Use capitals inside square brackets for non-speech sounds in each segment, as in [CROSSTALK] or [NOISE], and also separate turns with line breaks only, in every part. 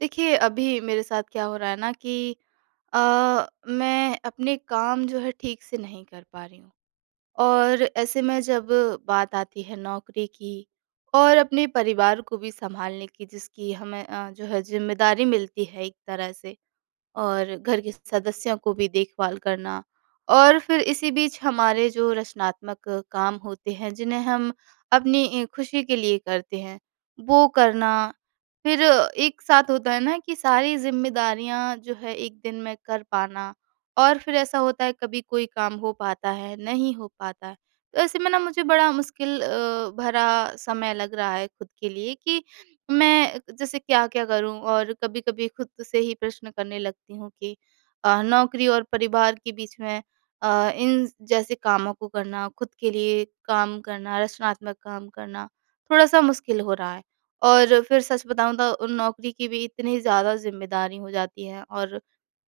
देखिए, अभी मेरे साथ क्या हो रहा है ना कि अ, मैं अपने काम जो है ठीक से नहीं कर पा रही हूँ और ऐसे में जब बात आती है नौकरी की और अपने परिवार को भी सँभालने की जिसकी हमें अ, जो है ज़िम्मेदारी मिलती है एक तरह से और घर के सदस्यों को भी देखभाल करना और फिर इसी बीच हमारे जो रचनात्मक काम होते हैं, जिन्हें हम अपनी इ खुशी के लिए करते हैं वो करना, फिर एक साथ होता है ना कि सारी जिम्मेदारियाँ जो है 1 दिन में कर पाना और फिर ऐसा होता है कभी कोई काम हो पाता है, नहीं हो पाता है, तो ऐसे में न मुझे बड़ा मुश्किल अ, भरा समय लग रहा है खुद के लिए कि मैं जैसे क्या-क्या करूँ? और कभी-कभी खुद से ही प्रश्न करने लगती हूँ कि अ, नौकरी और परिवार के बीच में अ, इन जैसे कामों को करना, खुद के लिए काम करना, रचनात्मक काम करना, थोड़ा-सा मुश्किल हो रहा है। और फिर सच बताऊँ तो नौकरी की भी इतनी ज़्यादा ज़िम्मेदारी हो जाती है और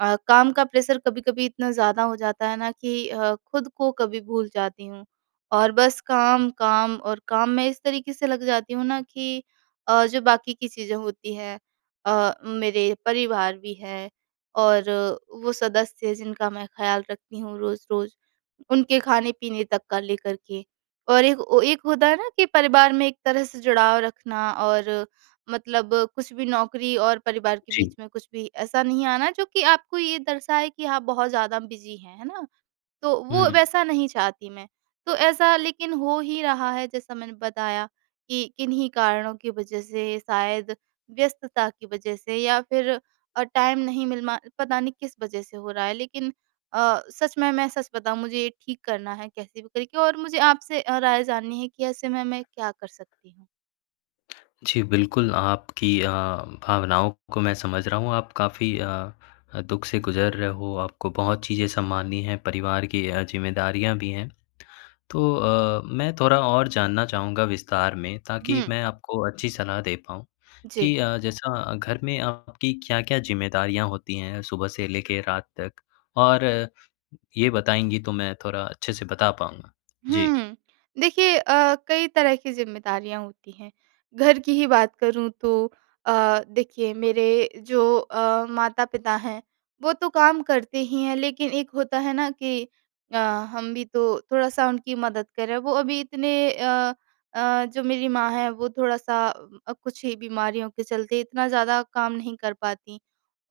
अ, काम का प्रेशर कभी-कभी इतना ज़्यादा हो जाता है ना कि अ, खुद को कभी भूल जाती हूँ और बस काम, काम और काम में इस तरीके से लग जाती हूँ ना कि अ, जो बाकी की चीज़ें होती हैं अ, मेरे परिवार भी है और वो सदस्य हैं जिनका मैं ख़याल रखती हूँ रोज-रोज, उनके खाने-पीने तक का लेकर के और एक वो एक होता है ना कि परिवार में एक तरह से जुड़ाव रखना और मतलब कुछ भी नौकरी और परिवार के
जी।
बीच में कुछ भी ऐसा नहीं आना जो कि आपको ये दर्शाए कि आप बहुत ज़्यादा बिज़ी हैं। है ना? तो वो
हुँ।
वैसा नहीं चाहती मैं तो ऐसा लेकिन हो ही रहा है जैसा मैंने बताया कि किन्हीं कारणों की वजह से, शायद व्यस्तता की वजह से या फिर अ, टाइम नहीं मिल मा पता नहीं किस वजह से हो रहा है। लेकिन अ, सच में मैं सच बताऊँ मुझे ये ठीक करना है कैसे भी करके और मुझे आपसे अ, राय जाननी है कि ऐसे में मैं क्या कर सकती हूँ?
जी। बिल्कुल आपकी अ, भावनाओं को मैं समझ रहा हूँ। आप काफ़ी अ अ, दुःख से गुजर रहे हो। आपको बहुत चीज़ें संभालनी हैं। परिवार की अ, जिम्मेदारियाँ भी हैं। तो अ, मैं थोड़ा और जानना चाहूँगा विस्तार में। ताकि
हुँ।
मैं आपको अच्छी सलाह दे पाऊँ
जी।
कि अ, जैसा घर में आपकी क्या-क्या ज़िम्मेदारियाँ होती हैं सुबह से लेकर रात तक? और ये बताएँगी तो मैं थोड़ा अच्छे से बता पाऊँगा। जी।
हुँ। देखिए अ, कई तरह की ज़िम्मेदारियाँ होती हैं। घर की ही बात करूँ तो अ, देखिए मेरे जो अ, माता-पिता हैं। वो तो काम करते ही हैं। लेकिन एक होता है ना कि अ, हम भी तो थोड़ा-सा उनकी मदद करें। वो अभी इतने अ अ, जो मेरी माँ है वो थोड़ा-सा अ, कुछ ही बीमारियों के चलते इतना ज़्यादा काम नहीं कर पाती।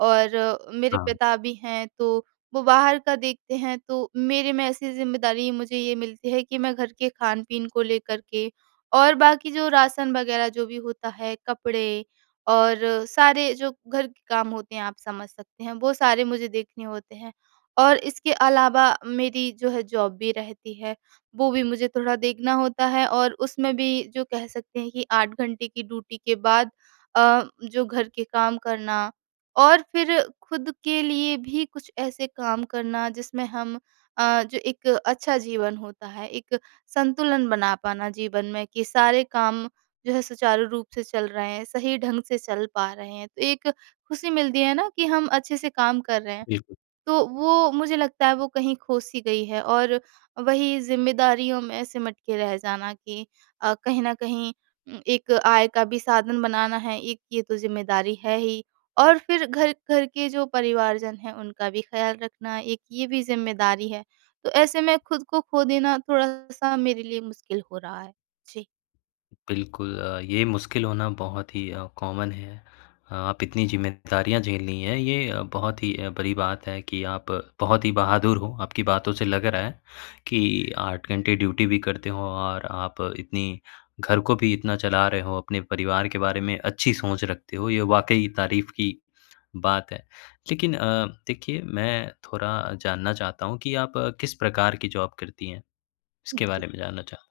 और मेरे
हाँ।
पिता भी हैं तो वो बाहर का देखते हैं। तो मेरे में ऐसी ज़िम्मेदारी मुझे ये मिलती है कि मैं घर के खान-पीन को लेकर के और बाकी जो राशन वग़ैरह जो भी होता हैं। कपड़े और सारे जो घर के काम होते हैं आप समझ सकते हैं। वो सारे मुझे देखने होते हैं। और इसके अलावा मेरी जो है जॉब भी रहती है। वो भी मुझे थोड़ा देखना होता है। और उसमें भी जो कह सकते हैं कि 8 की ड्यूटी के बाद अ, जो घर के काम करना। और फ़िर खुद के लिए भी कुछ ऐसे काम करना जिसमें हम अ, जो एक अच्छा जीवन होता है। एक संतुलन बना पाना जीवन में कि सारे काम जो है सुचारू रूप से चल रहे हैं। सही ढंग से चल पा रहे हैं। तो एक खुशी मिलती है ना, कि हम अच्छे से काम कर रहे हैं।
बिल्कुल।
तो वो मुझे लगता है वो कहीं खो-सी गई है और वहीं ज़िम्मेदारियों में सिमट के रह जाना कि अ, कहीं न कहीं उ एक आय का भी साधन बनाना है एक ये तो ज़िम्मेदारी है ही। और फ़िर घर घर के जो परिवारजन हैं उनका भी ख़्याल रखना एक ये भी ज़िम्मेदारी है। तो ऐसे में खुद को खो देना थोड़ा-सा मेरे लिए मुश्किल हो रहा है। जी।
बिल्कुल। अ, ये मुश्किल होना बहुत ही अ, कॉमन है, आप इतनी ज़िम्मेदारियाँ झेलनी हैं ये बहुत ही बड़ी बात है कि आप बहुत ही बहादुर हो, आपकी बातों से लग रहा है कि 8 घंटे ड्यूटी भी करते हो और आप इतनी घर को भी इतना चला रहे हो अपने परिवार के बारे में अच्छी सोच रखते हो ये वाक़ई तारीफ की बात है। लेकिन अ, देखिए मैं थोड़ा जानना चाहता हूँ कि आप किस प्रकार की जॉब करती हैं? इसके
जी।
बारे में जानना चाह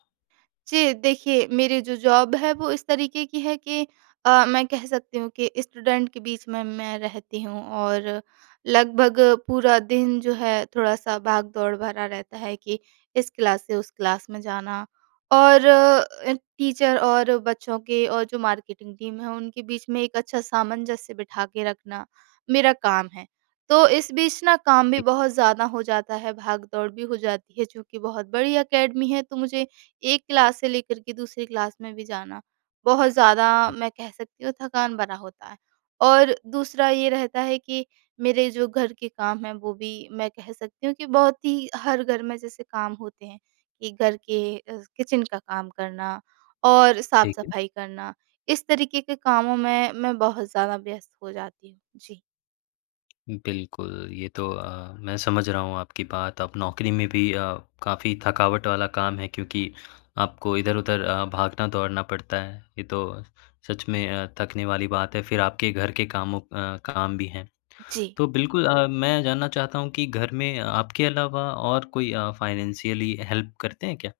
जी। देखिए मेरी जो जॉब है वो इस तरीके की है कि अ, मैं कह सकती हूँ कि स्टूडेंट के बीच में मैं रहती हूँ, और लगभग पूरा दिन जो है, थोड़ा-सा भाग-दौड़ भरा रहता है कि इस क्लास से उस क्लास में जाना और अ, टीचर और बच्चों के और जो मार्केटिंग टीम है उनके बीच में एक अच्छा सामंजस्य बिठा के रखना, मेरा काम है। तो इस बीच ना काम भी
दि
बहुत ज़्यादा हो जाता है भाग-दौड़ भी हो जाती है चूँकि बहुत बड़ी अकेडमी है तो मुझे 1 क्लास से लेकर के दूसरी क्लास में भी जाना, बहुत ज़्यादा
उ।
मैं कह सकती हूँ थकान भरा होता है। और दूसरा ये रहता है कि मेरे जो घर के काम हैं वो भी मैं कह सकती हूँ कि बहुत ही हर घर में जैसे काम होते हैं कि घर के अ, किचन का काम करना, और
ठीक है।
साफ-सफाई करना, इस तरीके के कामों में मैं बहुत ज़्यादा व्यस्त हो जाती हूँ। जी।
बिल्कुल, ये तो अ, मैं समझ रहा हूँ आपकी बात अब नौकरी में भी अ, काफ़ी थकावट वाला काम है क्योंकि आपको इधर-उधर अ, भागना-दौड़ना पड़ता है, ये तो सच में अ, थकने वाली बात है फिर आपके घर के कामों अ काम भी हैं।
जी।
तो बिल्कुल, अ, मैं जानना चाहता हूँ कि घर में आपके अलावा और कोई अ, फ़ाइनेंशियली हेल्प करते हैं क्या?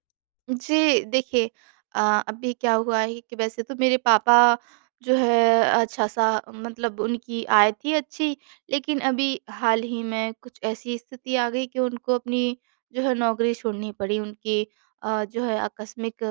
जी। देखिए अ, अभी क्या हुआ है कि वैसे तो मेरे पापा जो है अच्छा-सा मतलब उनकी आय थी अच्छी, लेकिन अभी हाल ही में कुछ ऐसी स्थिति आ गई कि उनको अपनी जो है नौकरी छोड़नी पड़ी उनकी अ, जो है आकस्मिक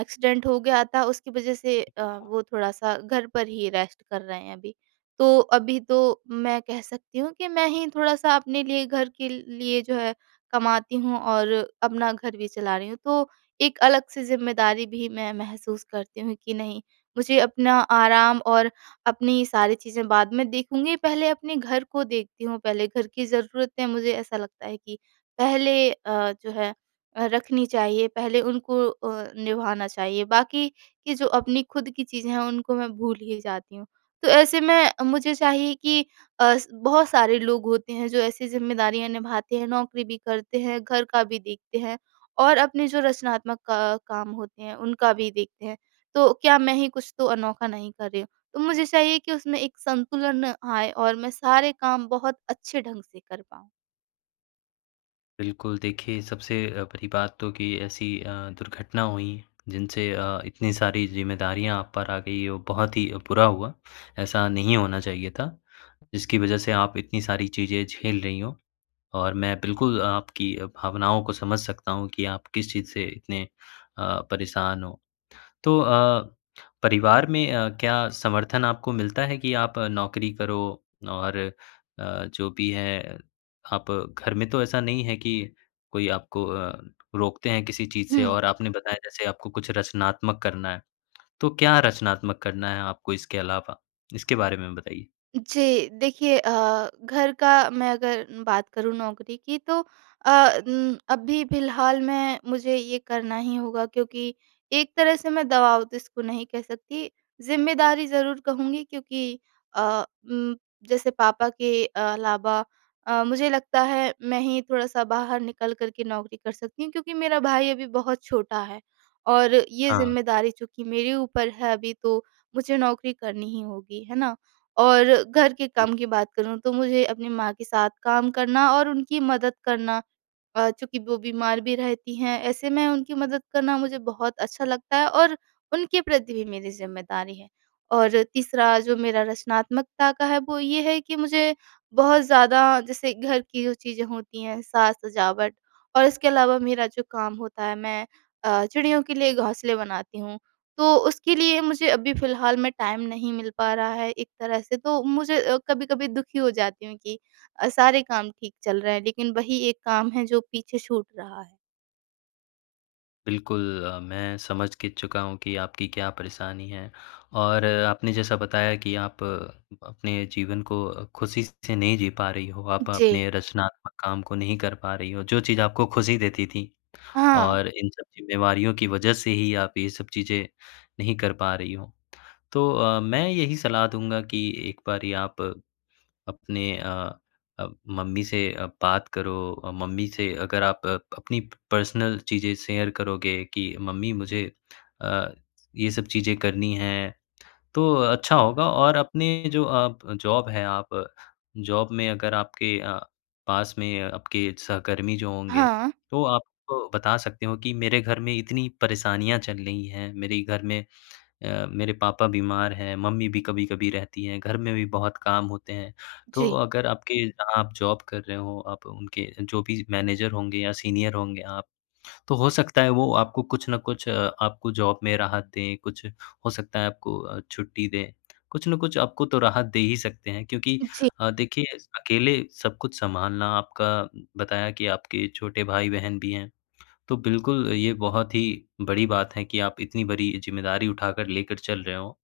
एक्सीडेंट हो गया था उसकी वजह से अ,
अच्छा।
वो थोड़ा-सा घर पर ही रेस्ट कर रहे हैं अभी। तो अभी तो मैं कह सकती हूँ कि मैं ही थोड़ा-सा अपने लिए, घर के लिए जो है कमाती हूँ और अपना घर भी चला रही हूँ, तो एक अलग से ज़िम्मेदारी भी मैं महसूस करती हूँ कि नहीं मुझे अपना आराम और अपनी सारी चीज़ें बाद में देखूँगी पहले अपने घर को देखती हूँ पहले, घर की ज़रूरतें मुझे ऐसा लगता है कि पहले अ, जो है अ, रखनी चाहिए। पहले उनको अ, निभाना चाहिए, बाकी कि जो अपनी खुद की चीज़ें हैं उनको मैं भूल ही जाती हूँ। तो ऐसे में मुझे चाहिए कि अ, बहुत सारे लोग होते हैं जो ऐसी ज़िम्मेदारियाँ निभाते हैं, नौकरी भी करते हैं, घर का भी देखते हैं, और अपने जो रचनात्मक क काम होते हैं उनका भी देखते हैं। तो क्या मैं ही कुछ तो अनोखा नहीं कर रही हूँ। तो मुझे चाहिए कि उसमें एक संतुलन आए और मैं सारे काम बहुत अच्छे ढंग से कर पाऊँ।
बिल्कुल देखिए, सबसे अ, बड़ी बात तो कि ऐसी अ, दुर्घटना हुई, जिनसे अ, इतनी सारी जिम्मेदारियाँ आप पर आ गई और बहुत ही बुरा हुआ, ऐसा नहीं होना चाहिए था। जिसकी वजह से आप इतनी सारी चीज़ें झेल रही हो और मैं बिल्कुल आपकी अ, भावनाओं को समझ सकता हूँ कि आप किस चीज़ से इतने अ, परेशान हो तो अ, परिवार में अ, क्या समर्थन आपको मिलता है कि आप नौकरी करो? और अ, जो भी है, आप घर में तो ऐसा नहीं है कि कोई आपको अ, रोकते हैं किसी चीज़ से?
हुँ।
और आपने बताया जैसे आपको कुछ रचनात्मक करना है, तो क्या रचनात्मक करना है आपको इसके अलावा, इसके बारे में बताइए?
जी। देखिए अ, घर का मैं अगर बात करूँ नौकरी की तो अ उम, अभी फिलहाल में मुझे ये करना ही होगा, क्योंकि एक तरह से मैं दबाव तो इसको नहीं कह सकती, ज़िम्मेदारी ज़रूर कहूँगी क्योंकि अ उम, जैसे पापा के अलावा अ, मुझे लगता है मैं ही थोड़ा-सा बाहर निकल कर के नौकरी कर सकती हूँ, क्योंकि मेरा भाई अभी बहुत छोटा है। और ये
हाँ।
ज़िम्मेदारी चूँकि मेरे ऊपर है अभी तो, मुझे नौकरी करनी ही होगी है ना? और घर के काम की बात करूँ, तो मुझे अपनी माँ के साथ काम करना और उनकी मदद करना अ, चूँकि वो बीमार भी रहती हैं। ऐसे में उनकी मदद करना मुझे बहुत अच्छा लगता है और उनके प्रति भी मेरी ज़िम्मेदारी है। और तीसरा जो मेरा रचनात्मकता का है, वो ये है कि मुझे बहुत ज़्यादा जैसे घर की जो चीज़ें होती हैं, साज-सजावट और इसके अलावा मेरा जो काम होता है, मैं अ, चिड़ियों के लिए घोंसले बनाती हूँ, तो उसके लिए मुझे अभी फिलहाल में टाइम नहीं मिल पा रहा है, एक तरह से तो मुझे अ, कभी-कभी दुखी हो जाती हूँ कि अ, सारे काम ठीक चल रहे हैं, लेकिन वही एक काम है जो पीछे छूट रहा है।
बिल्कुल। मैं समझ के चुका हूँ कि आपकी क्या परेशानी है? और आपने जैसा बताया कि आप अपने जीवन को ख़ुशी से नहीं जी पा रही हो। आप
जी।
अपने रचनात्मक काम को नहीं कर पा रही हो। जो चीज़ आपको ख़ुशी देती थी।
हाँ।
और इन सब जिम्मेवारियों की वज़ह से ही आप ये सब चीज़ें नहीं कर पा रही हो। तो अ, मैं यही सलाह दूँगा कि एक बारी आप अपने अ अ, मम्मी से अ, बात करो। अ, मम्मी से अगर आप प अपनी पर्सनल चीज़ें शेयर करोगे। कि मम्मी मुझे अ, ये सब चीज़ें करनी हैं। तो अच्छा होगा और अपने जो आप जॉब है आप। जॉब में अगर आपके अ, पास में आपके सहकर्मी जो होंगे।
हाँ।
तो आप बता सकते हो कि मेरे घर में इतनी परेशानियाँ चल रही हैं। मेरे घर में अ, मेरे पापा बीमार हैं, मम्मी भी कभी-कभी रहती हैं, घर में भी बहुत काम होते हैं। तो
जी।
अगर आपके जहाँ आप जॉब कर रहे हो, आप उनके जो भी मैनेजर होंगे या सीनियर होंगे आप। तो हो सकता है। वो आपको कुछ न कुछ अ, आपको जॉब में राहत दें, कुछ हो सकता है। आपको छुट्टी दें। [SMACKS LIPS] कुछ न कुछ आपको तो राहत दे ही सकते हैं क्योंकि
जी।
अ, देखिए अकेले सब कुछ संभालना। आपका बताया कि आपके छोटे भाई-बहन भी हैं। तो बिल्कुल ये बहुत ही बड़ी बात है कि आप इतनी बड़ी जिम्मेदारी उठाकर लेकर चल रहे हो।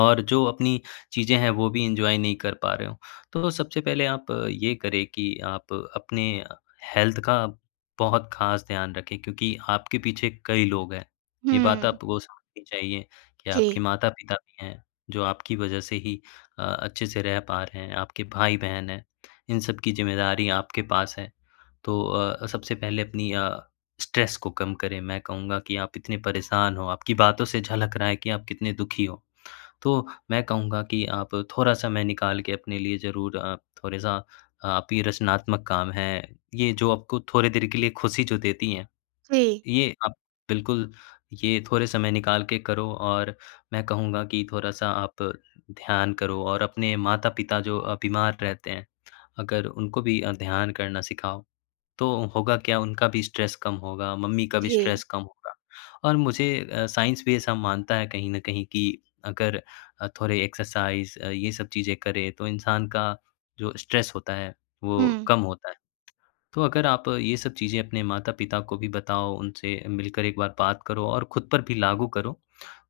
और जो अपनी चीज़ें हैं। वो भी एन्जॉय नहीं कर पा रहे हो। तो सबसे पहले आप ये करें कि, आप अपने हेल्थ का बहुत ख़ास ध्यान रखें क्योंकि, आपके पीछे कई लोग हैं। ये बात
हुँ।
आपको समझनी चाहिए कि आपके
जी।
माता-पिता भी हैं। जो आपकी वज़ह से ही अ, अच्छे से रह पा रहे हैं। आपके भाई-बहन हैं। इन सब की ज़िम्मेदारी आपके पास है। तो अ, सबसे पहले अपनी अ, स्ट्रेस को कम करें। मैं कहूँगा कि आप इतने परेशान हो। आपकी बातों से झलक रहा है कि आप कितने दुखी हो। तो मैं कहूँगा कि आप थोड़ा समय निकाल के अपने लिए ज़रूर अ, थोड़ा-सा आप ये रचनात्मक काम है। ये जो आपको थोड़ी देर के लिए ख़ुशी जो देती हैं।
जी।
ये आप बिल्कुल ये थोड़े समय निकाल के करो और मैं कहूँगा कि थोड़ा-सा आप ध्यान करो। और अपने माता-पिता जो अ, बीमार रहते हैं। अगर उनको भी अ, ध्यान करना सिखाओ तो होगा क्या? उनका भी स्ट्रेस कम होगा। मम्मी का भी
जी।
स्ट्रेस कम होगा, और मुझे अ, साइंस भी ऐसा मानता है। कहीं न कहीं कि अगर थोड़े एक्सरसाइज़। ये सब चीज़ें करें तो इंसान का जो स्ट्रेस होता है। वो
हुँ।
कम होता है। तो अगर आप ये सब चीज़े अपने माता-पिता को भी बताओ, उनसे मिलकर एक बार बात करो और ख़ुद पर भी लागू करो,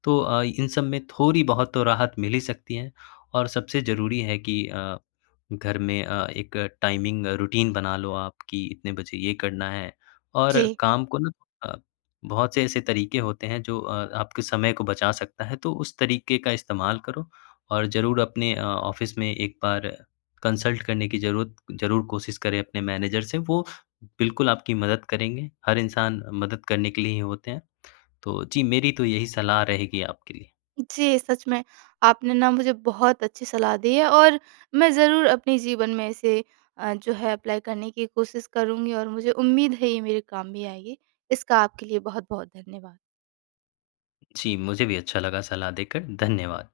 तो अ, इन सब में थोड़ी बहुत तो राहत मिल ही सकती है। और सबसे ज़रूरी है कि अ, घर में अ, एक टाइमिंग रूटीन बना लो आप की इतने बजे ये करना है। और
जी।
काम को ना अ, बहुत से ऐसे तरीके होते हैं। जो अ, आपके समय को बचा सकता है तो उस तरीके का इस्तेमाल करो। और ज़रूर अपने अ, ऑफ़िस में एक बार कंसल्ट करने की ज़रूरत ज़रूर कोशिश करें अपने मैनेजर से। वो बिल्कुल आपकी मदद करेंगे। हर इंसान मदद करने के लिए ही होते हैं। तो जी मेरी तो यही सलाह रहेगी आपके लिए।
जी। सच में। आपने ना मुझे बहुत अच्छी सलाह दी है और मैं ज़रूर अपने जीवन में इसे अ, जो है अप्लाई करने की कोशिश करुँगी और मुझे उम्मीद है ये मेरे काम भी आएगी। इसका आपके लिए बहुत-बहुत धन्यवाद।
जी। मुझे भी अच्छा लगा सलाह देकर। धन्यवाद।